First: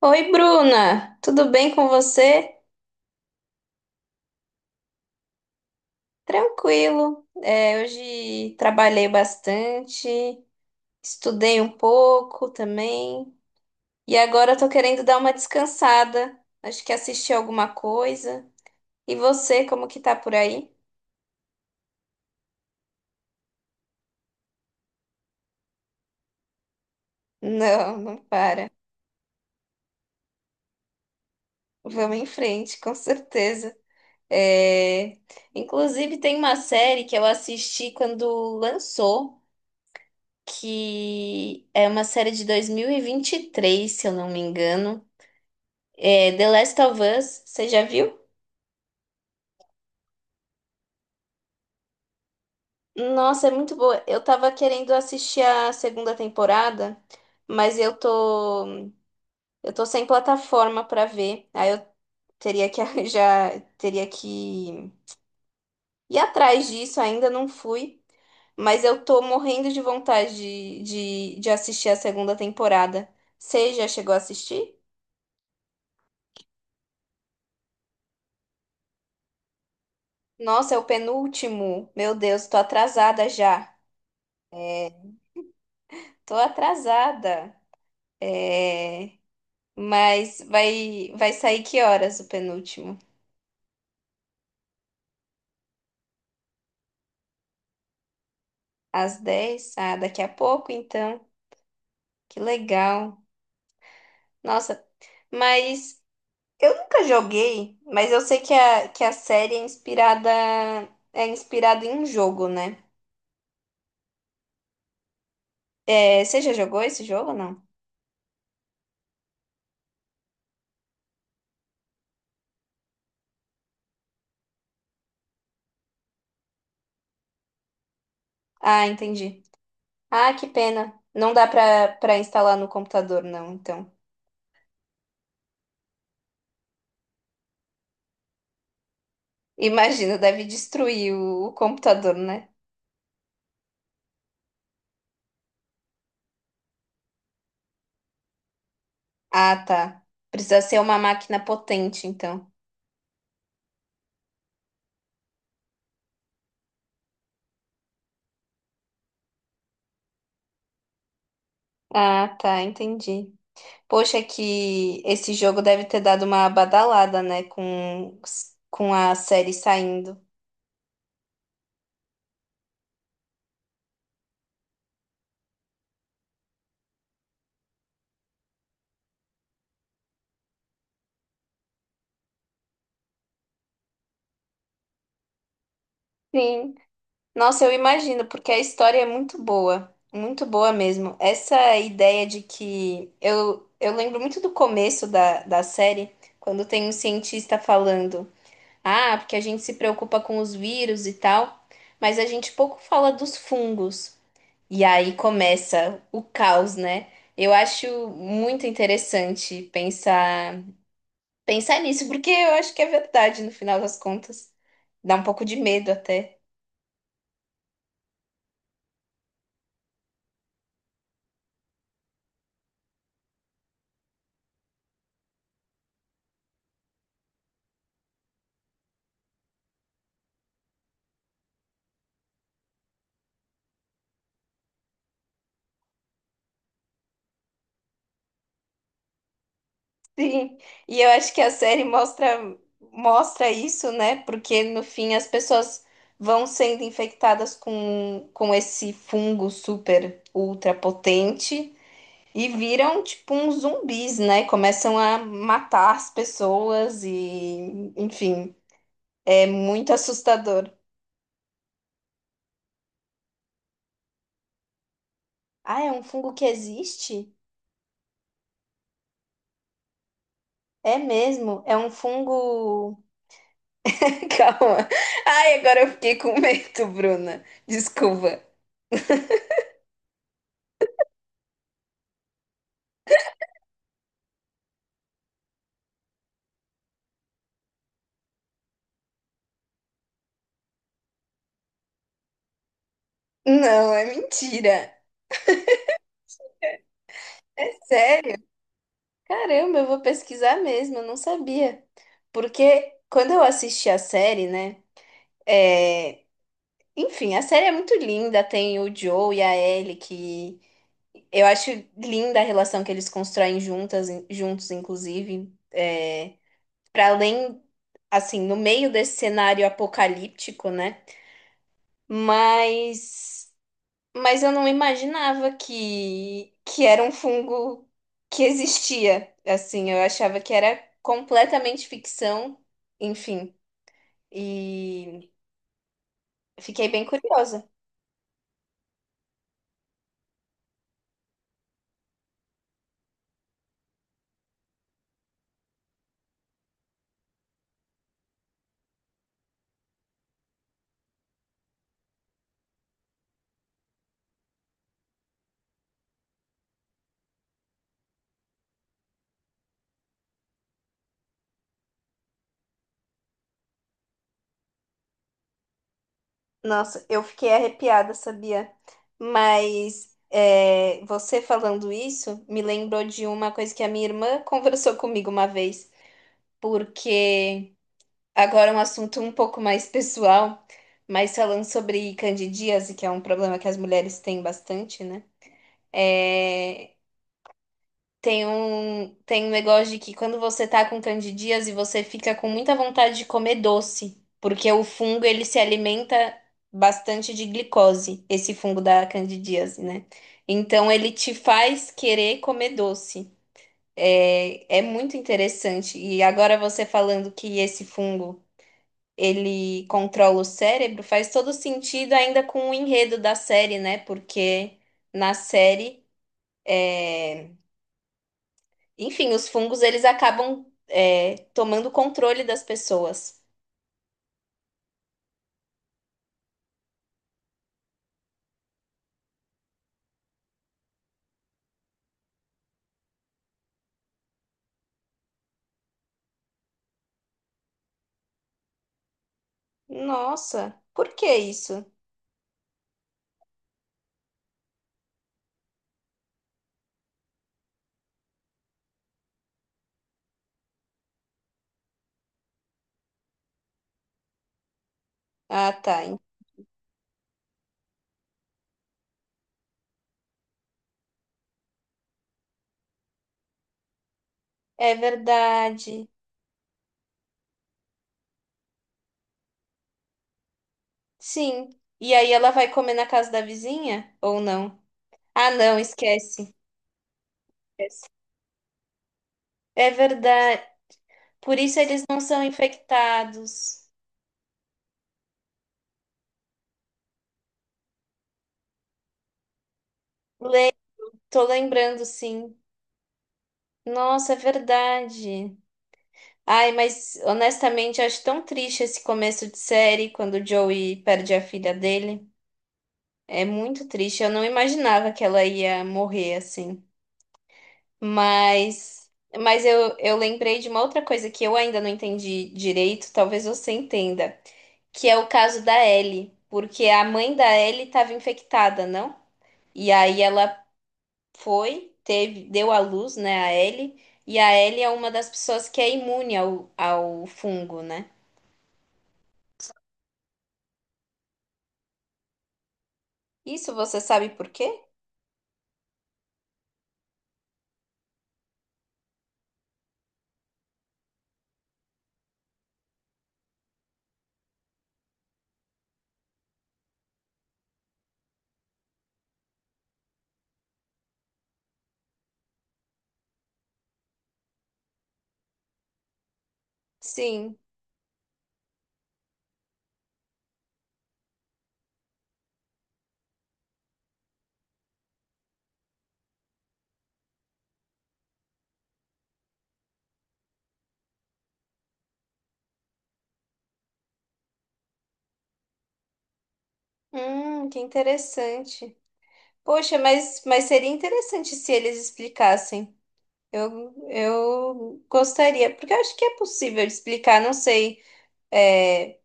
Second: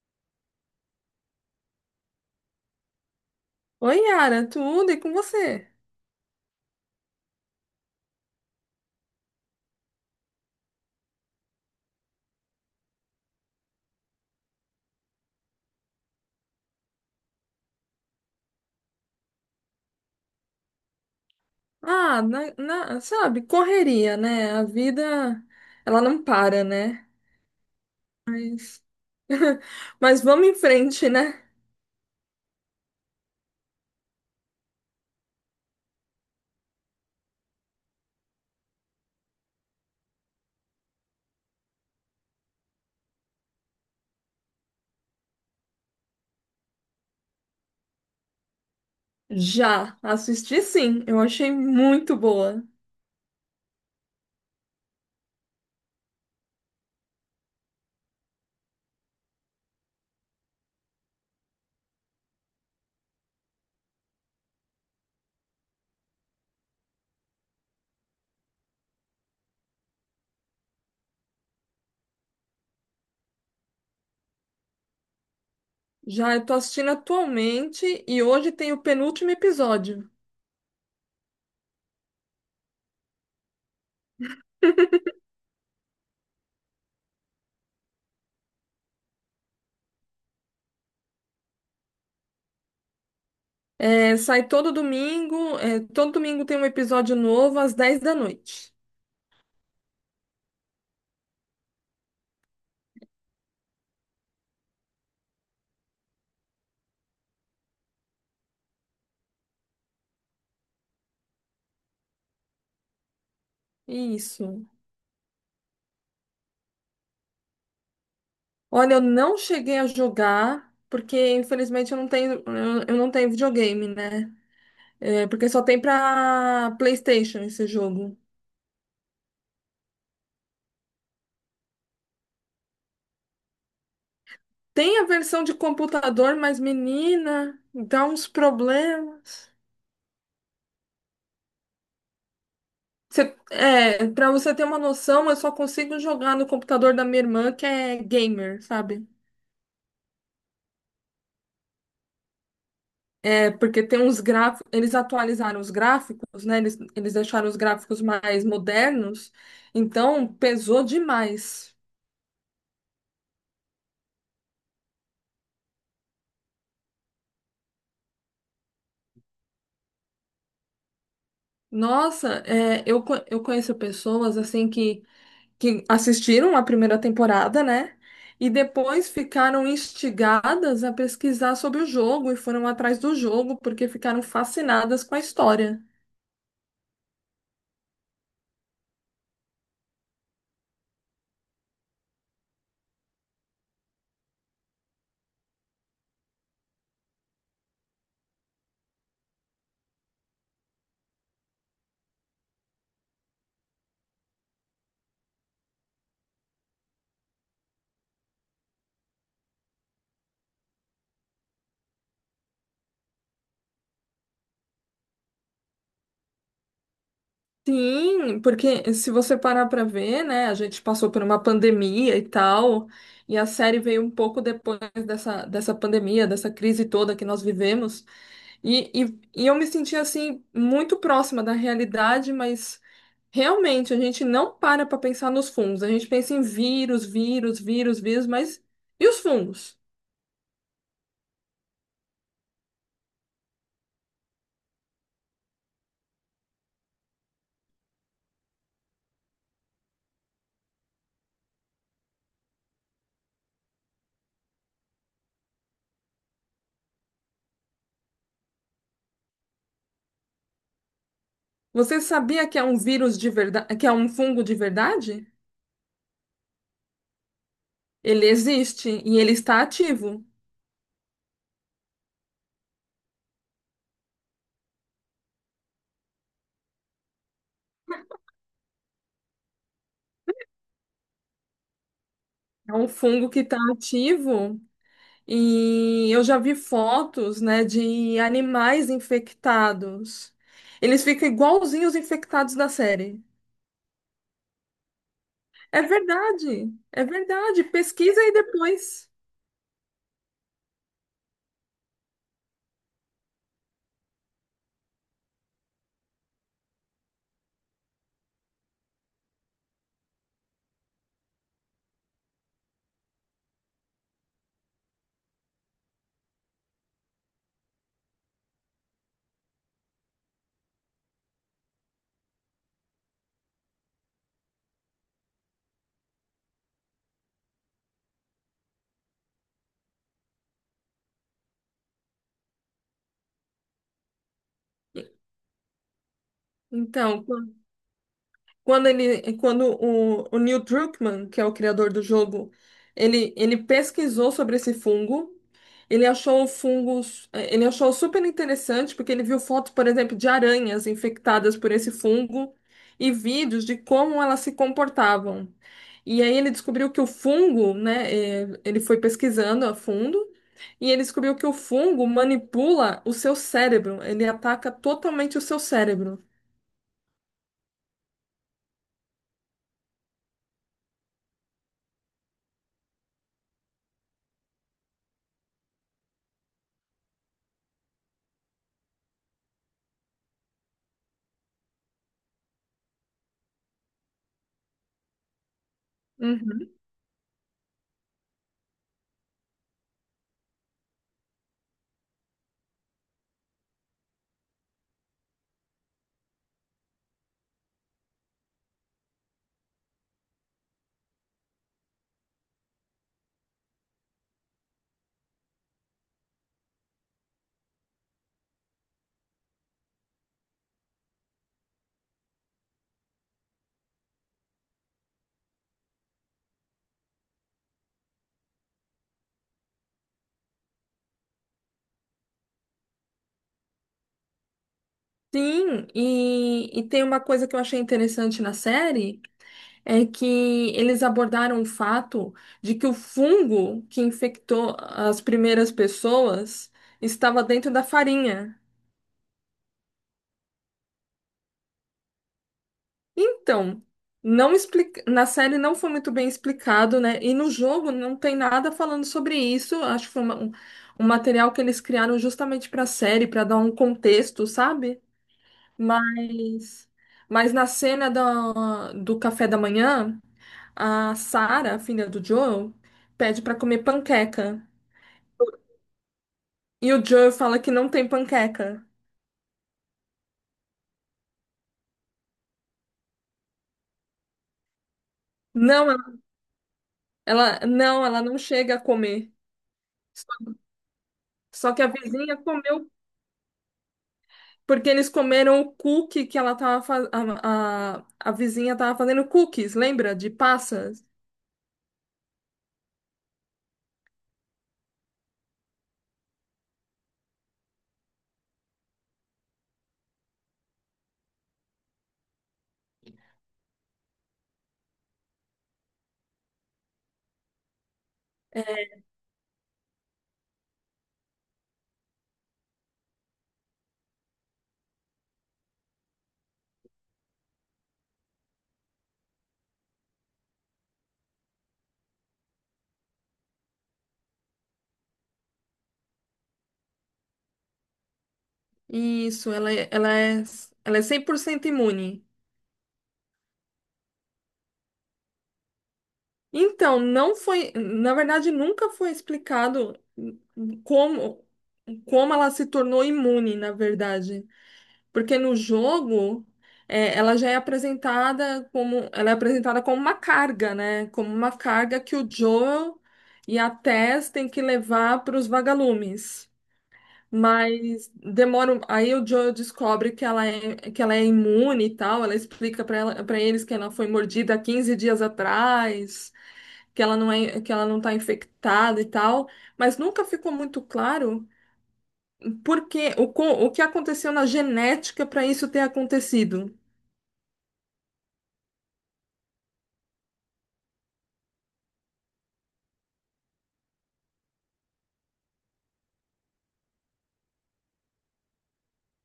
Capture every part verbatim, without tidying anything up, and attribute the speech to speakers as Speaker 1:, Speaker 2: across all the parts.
Speaker 1: Oi, Bruna, tudo bem com você?
Speaker 2: Oi, Yara, tudo e com você?
Speaker 1: Tranquilo. É, hoje trabalhei bastante, estudei um pouco também e agora eu tô querendo dar uma descansada. Acho que assisti alguma coisa. E você, como que tá por aí?
Speaker 2: Ah, na, na- sabe, correria, né? A vida, ela não para, né?
Speaker 1: Não, não para.
Speaker 2: Mas, mas vamos em frente, né?
Speaker 1: Vamos em frente, com certeza. É, inclusive, tem uma série que eu assisti quando lançou, que é uma série de dois mil e vinte e três, se eu não me engano. É, The Last of Us, você já viu?
Speaker 2: Já assisti sim, eu achei muito boa.
Speaker 1: Nossa, é muito boa. Eu tava querendo assistir a segunda temporada, mas eu tô eu tô sem plataforma pra ver. Aí eu teria que arranjar, teria que ir atrás disso, ainda não fui, mas eu tô morrendo de vontade de, de, de assistir a segunda temporada. Você já chegou a assistir?
Speaker 2: Já eu tô assistindo atualmente e hoje tem o penúltimo episódio.
Speaker 1: Nossa, é o penúltimo. Meu Deus, tô atrasada já. Tô atrasada. É... Mas vai, vai sair que horas o penúltimo?
Speaker 2: É, sai todo domingo, é, todo domingo tem um episódio novo às dez da noite.
Speaker 1: Às dez? Ah, daqui a pouco, então. Que legal. Nossa, mas eu nunca joguei, mas eu sei que a, que a série é inspirada, é inspirada em um jogo, né?
Speaker 2: Isso.
Speaker 1: É, você já jogou esse jogo ou não?
Speaker 2: Olha, eu não cheguei a jogar, porque infelizmente eu não tenho, eu eu não tenho videogame, né? É, porque só tem pra PlayStation esse jogo.
Speaker 1: Ah, entendi. Ah, que pena. Não dá pra, pra instalar no computador, não, então.
Speaker 2: Tem a versão de computador, mas menina, dá uns problemas.
Speaker 1: Imagina, deve destruir o, o computador, né?
Speaker 2: Você, é, para você ter uma noção, eu só consigo jogar no computador da minha irmã, que é gamer, sabe?
Speaker 1: Ah, tá. Precisa ser uma máquina potente, então.
Speaker 2: É, porque tem uns gráficos, eles atualizaram os gráficos, né? Eles, eles deixaram os gráficos mais modernos, então pesou demais.
Speaker 1: Ah, tá, entendi. Poxa, que esse jogo deve ter dado uma badalada, né, com, com a série saindo.
Speaker 2: Nossa, é, eu, co- eu conheço pessoas assim que, que assistiram a primeira temporada, né? E depois ficaram instigadas a pesquisar sobre o jogo e foram atrás do jogo porque ficaram fascinadas com a história.
Speaker 1: Sim. Nossa, eu imagino, porque a história é muito boa, muito boa mesmo. Essa ideia de que eu, eu lembro muito do começo da, da série, quando tem um cientista falando, ah, porque a gente se preocupa com os vírus e tal, mas a gente pouco fala dos fungos. E aí começa o caos, né? Eu acho muito interessante pensar pensar nisso, porque eu acho que é verdade no final das contas. Dá um pouco de medo até.
Speaker 2: Sim, porque se você parar para ver, né, a gente passou por uma pandemia e tal, e a série veio um pouco depois dessa, dessa pandemia, dessa crise toda que nós vivemos, e, e, e eu me senti assim muito próxima da realidade, mas realmente, a gente não para para pensar nos fungos. A gente pensa em vírus, vírus, vírus, vírus, mas e os fungos?
Speaker 1: Sim. E eu acho que a série mostra mostra isso, né? Porque no fim as pessoas vão sendo infectadas com com esse fungo super ultra potente e viram tipo uns zumbis, né? Começam a matar as pessoas e enfim, é muito assustador.
Speaker 2: Você sabia que é um vírus de verdade, que é um fungo de verdade?
Speaker 1: Ah, é um fungo que existe?
Speaker 2: Ele existe e ele está ativo.
Speaker 1: É mesmo, é um fungo. Calma. Ai, agora eu fiquei com medo, Bruna. Desculpa.
Speaker 2: É um fungo que está ativo e eu já vi fotos, né, de animais infectados. Eles ficam igualzinhos os infectados da série.
Speaker 1: Não, é mentira.
Speaker 2: É verdade, é verdade. Pesquisa aí
Speaker 1: Sério?
Speaker 2: depois.
Speaker 1: Caramba, eu vou pesquisar mesmo, eu não sabia. Porque quando eu assisti a série, né? é, Enfim, a série é muito linda, tem o Joe e a Ellie, que eu acho linda a relação que eles constroem juntas, juntos, inclusive. É, para além, assim, no meio desse cenário apocalíptico, né? Mas, mas eu não imaginava que, que era um fungo que existia. Assim, eu achava que era completamente ficção, enfim. E fiquei bem
Speaker 2: Então,
Speaker 1: curiosa.
Speaker 2: quando ele, quando o, o Neil Druckmann, que é o criador do jogo, ele, ele pesquisou sobre esse fungo, ele achou o fungo, eh, ele achou super interessante porque ele viu fotos, por exemplo, de aranhas infectadas por esse fungo e vídeos de como elas se comportavam. E aí ele descobriu que o fungo, né, eh, ele foi pesquisando a fundo e ele descobriu que o fungo manipula o seu cérebro, ele ataca totalmente o seu cérebro.
Speaker 1: Nossa, eu fiquei arrepiada, sabia? Mas é, você falando isso me lembrou de uma coisa que a minha irmã conversou comigo uma vez, porque agora um assunto um pouco mais pessoal, mas falando sobre candidíase, que é um problema que as mulheres têm bastante, né? É, tem um, tem um negócio de que quando você tá com candidíase, você fica com muita vontade de comer doce, porque o fungo ele se alimenta bastante de glicose, esse fungo da candidíase, né? Então ele te faz querer comer doce. É, é muito interessante. E agora você falando que esse fungo ele controla o cérebro, faz todo sentido ainda com o enredo da série, né? Porque na série, é, enfim, os fungos eles acabam é, tomando controle das pessoas.
Speaker 2: Sim, e, e tem uma coisa que eu achei interessante na série, é que eles abordaram o fato de que o fungo que infectou as primeiras pessoas estava dentro da farinha.
Speaker 1: Nossa, por que isso?
Speaker 2: Então, não explica, na série não foi muito bem explicado, né? E no jogo não tem nada falando sobre isso. Acho que foi uma- um, um material que eles criaram justamente para a série, para dar um contexto, sabe?
Speaker 1: Ah, tá. en-
Speaker 2: Mas, mas na cena do, do café da manhã. A Sarah, filha do Joel, pede pra comer panqueca.
Speaker 1: É verdade.
Speaker 2: E o Joel fala que não tem panqueca.
Speaker 1: Sim. E aí ela vai comer na casa da vizinha ou não? Ah, não,
Speaker 2: Não, ela,
Speaker 1: esquece.
Speaker 2: ela- não,
Speaker 1: Esquece.
Speaker 2: ela não chega a comer.
Speaker 1: É verdade. Por
Speaker 2: Só
Speaker 1: isso
Speaker 2: que a
Speaker 1: eles não
Speaker 2: vizinha
Speaker 1: são
Speaker 2: comeu,
Speaker 1: infectados.
Speaker 2: porque eles comeram o cookie que ela tava fazendo. A, a, a vizinha tava fazendo cookies, lembra? De passas.
Speaker 1: Tô lembrando, sim. Nossa, é verdade. Ai, mas honestamente, eu acho tão triste esse começo de série quando o Joey perde a filha dele. É muito triste. Eu não imaginava que ela ia morrer assim. Mas, mas eu, eu lembrei de uma outra coisa que eu ainda não entendi direito, talvez você entenda, que é o caso da Ellie, porque a mãe da Ellie estava infectada, não? E aí ela foi, teve, deu à luz, né, a Ellie, e a Ellie é uma das pessoas que é imune ao, ao fungo, né?
Speaker 2: Isso, ela, é- ela é, ela é cem por cento imune.
Speaker 1: Isso você sabe por quê?
Speaker 2: Então, não foi. Na verdade, nunca foi explicado como, como ela se tornou imune, na verdade. Porque no jogo, é, ela já é apresentada como, ela é apresentada como uma carga, né? Como uma carga que o Joel e a Tess têm que levar para os vagalumes.
Speaker 1: Sim.
Speaker 2: Mas demora. um- Aí o Joel descobre que ela é, que ela é imune e tal. Ela explica para ela, para eles que ela foi mordida há quinze dias atrás, que ela não é, que ela não está infectada e tal. Mas nunca ficou muito claro por que, o, co- o que aconteceu na genética para isso ter acontecido.
Speaker 1: Hum, que interessante. Poxa, mas, mas seria interessante se eles explicassem. Eu, eu gostaria, porque eu acho que é possível explicar, não sei, é,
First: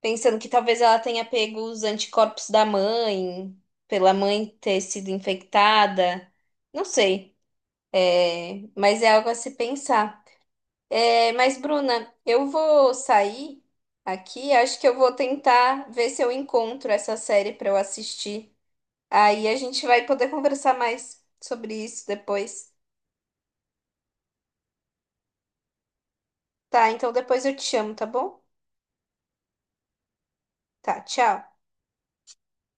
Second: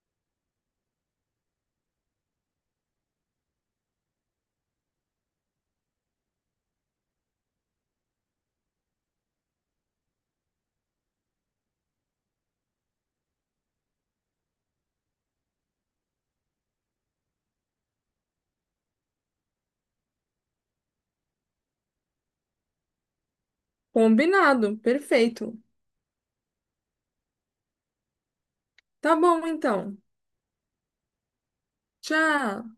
Speaker 1: pensando que talvez ela tenha pego os anticorpos da mãe, pela mãe ter sido infectada, não sei. É, mas é algo a se pensar. É, mas, Bruna, eu vou sair aqui. Acho que eu vou tentar ver se eu encontro essa série para eu assistir. Aí a gente vai poder conversar mais sobre isso depois.
Speaker 2: Combinado, perfeito.
Speaker 1: Tá, então depois eu te chamo, tá bom?
Speaker 2: Tá bom, então.
Speaker 1: Tá, tchau.
Speaker 2: Tchau.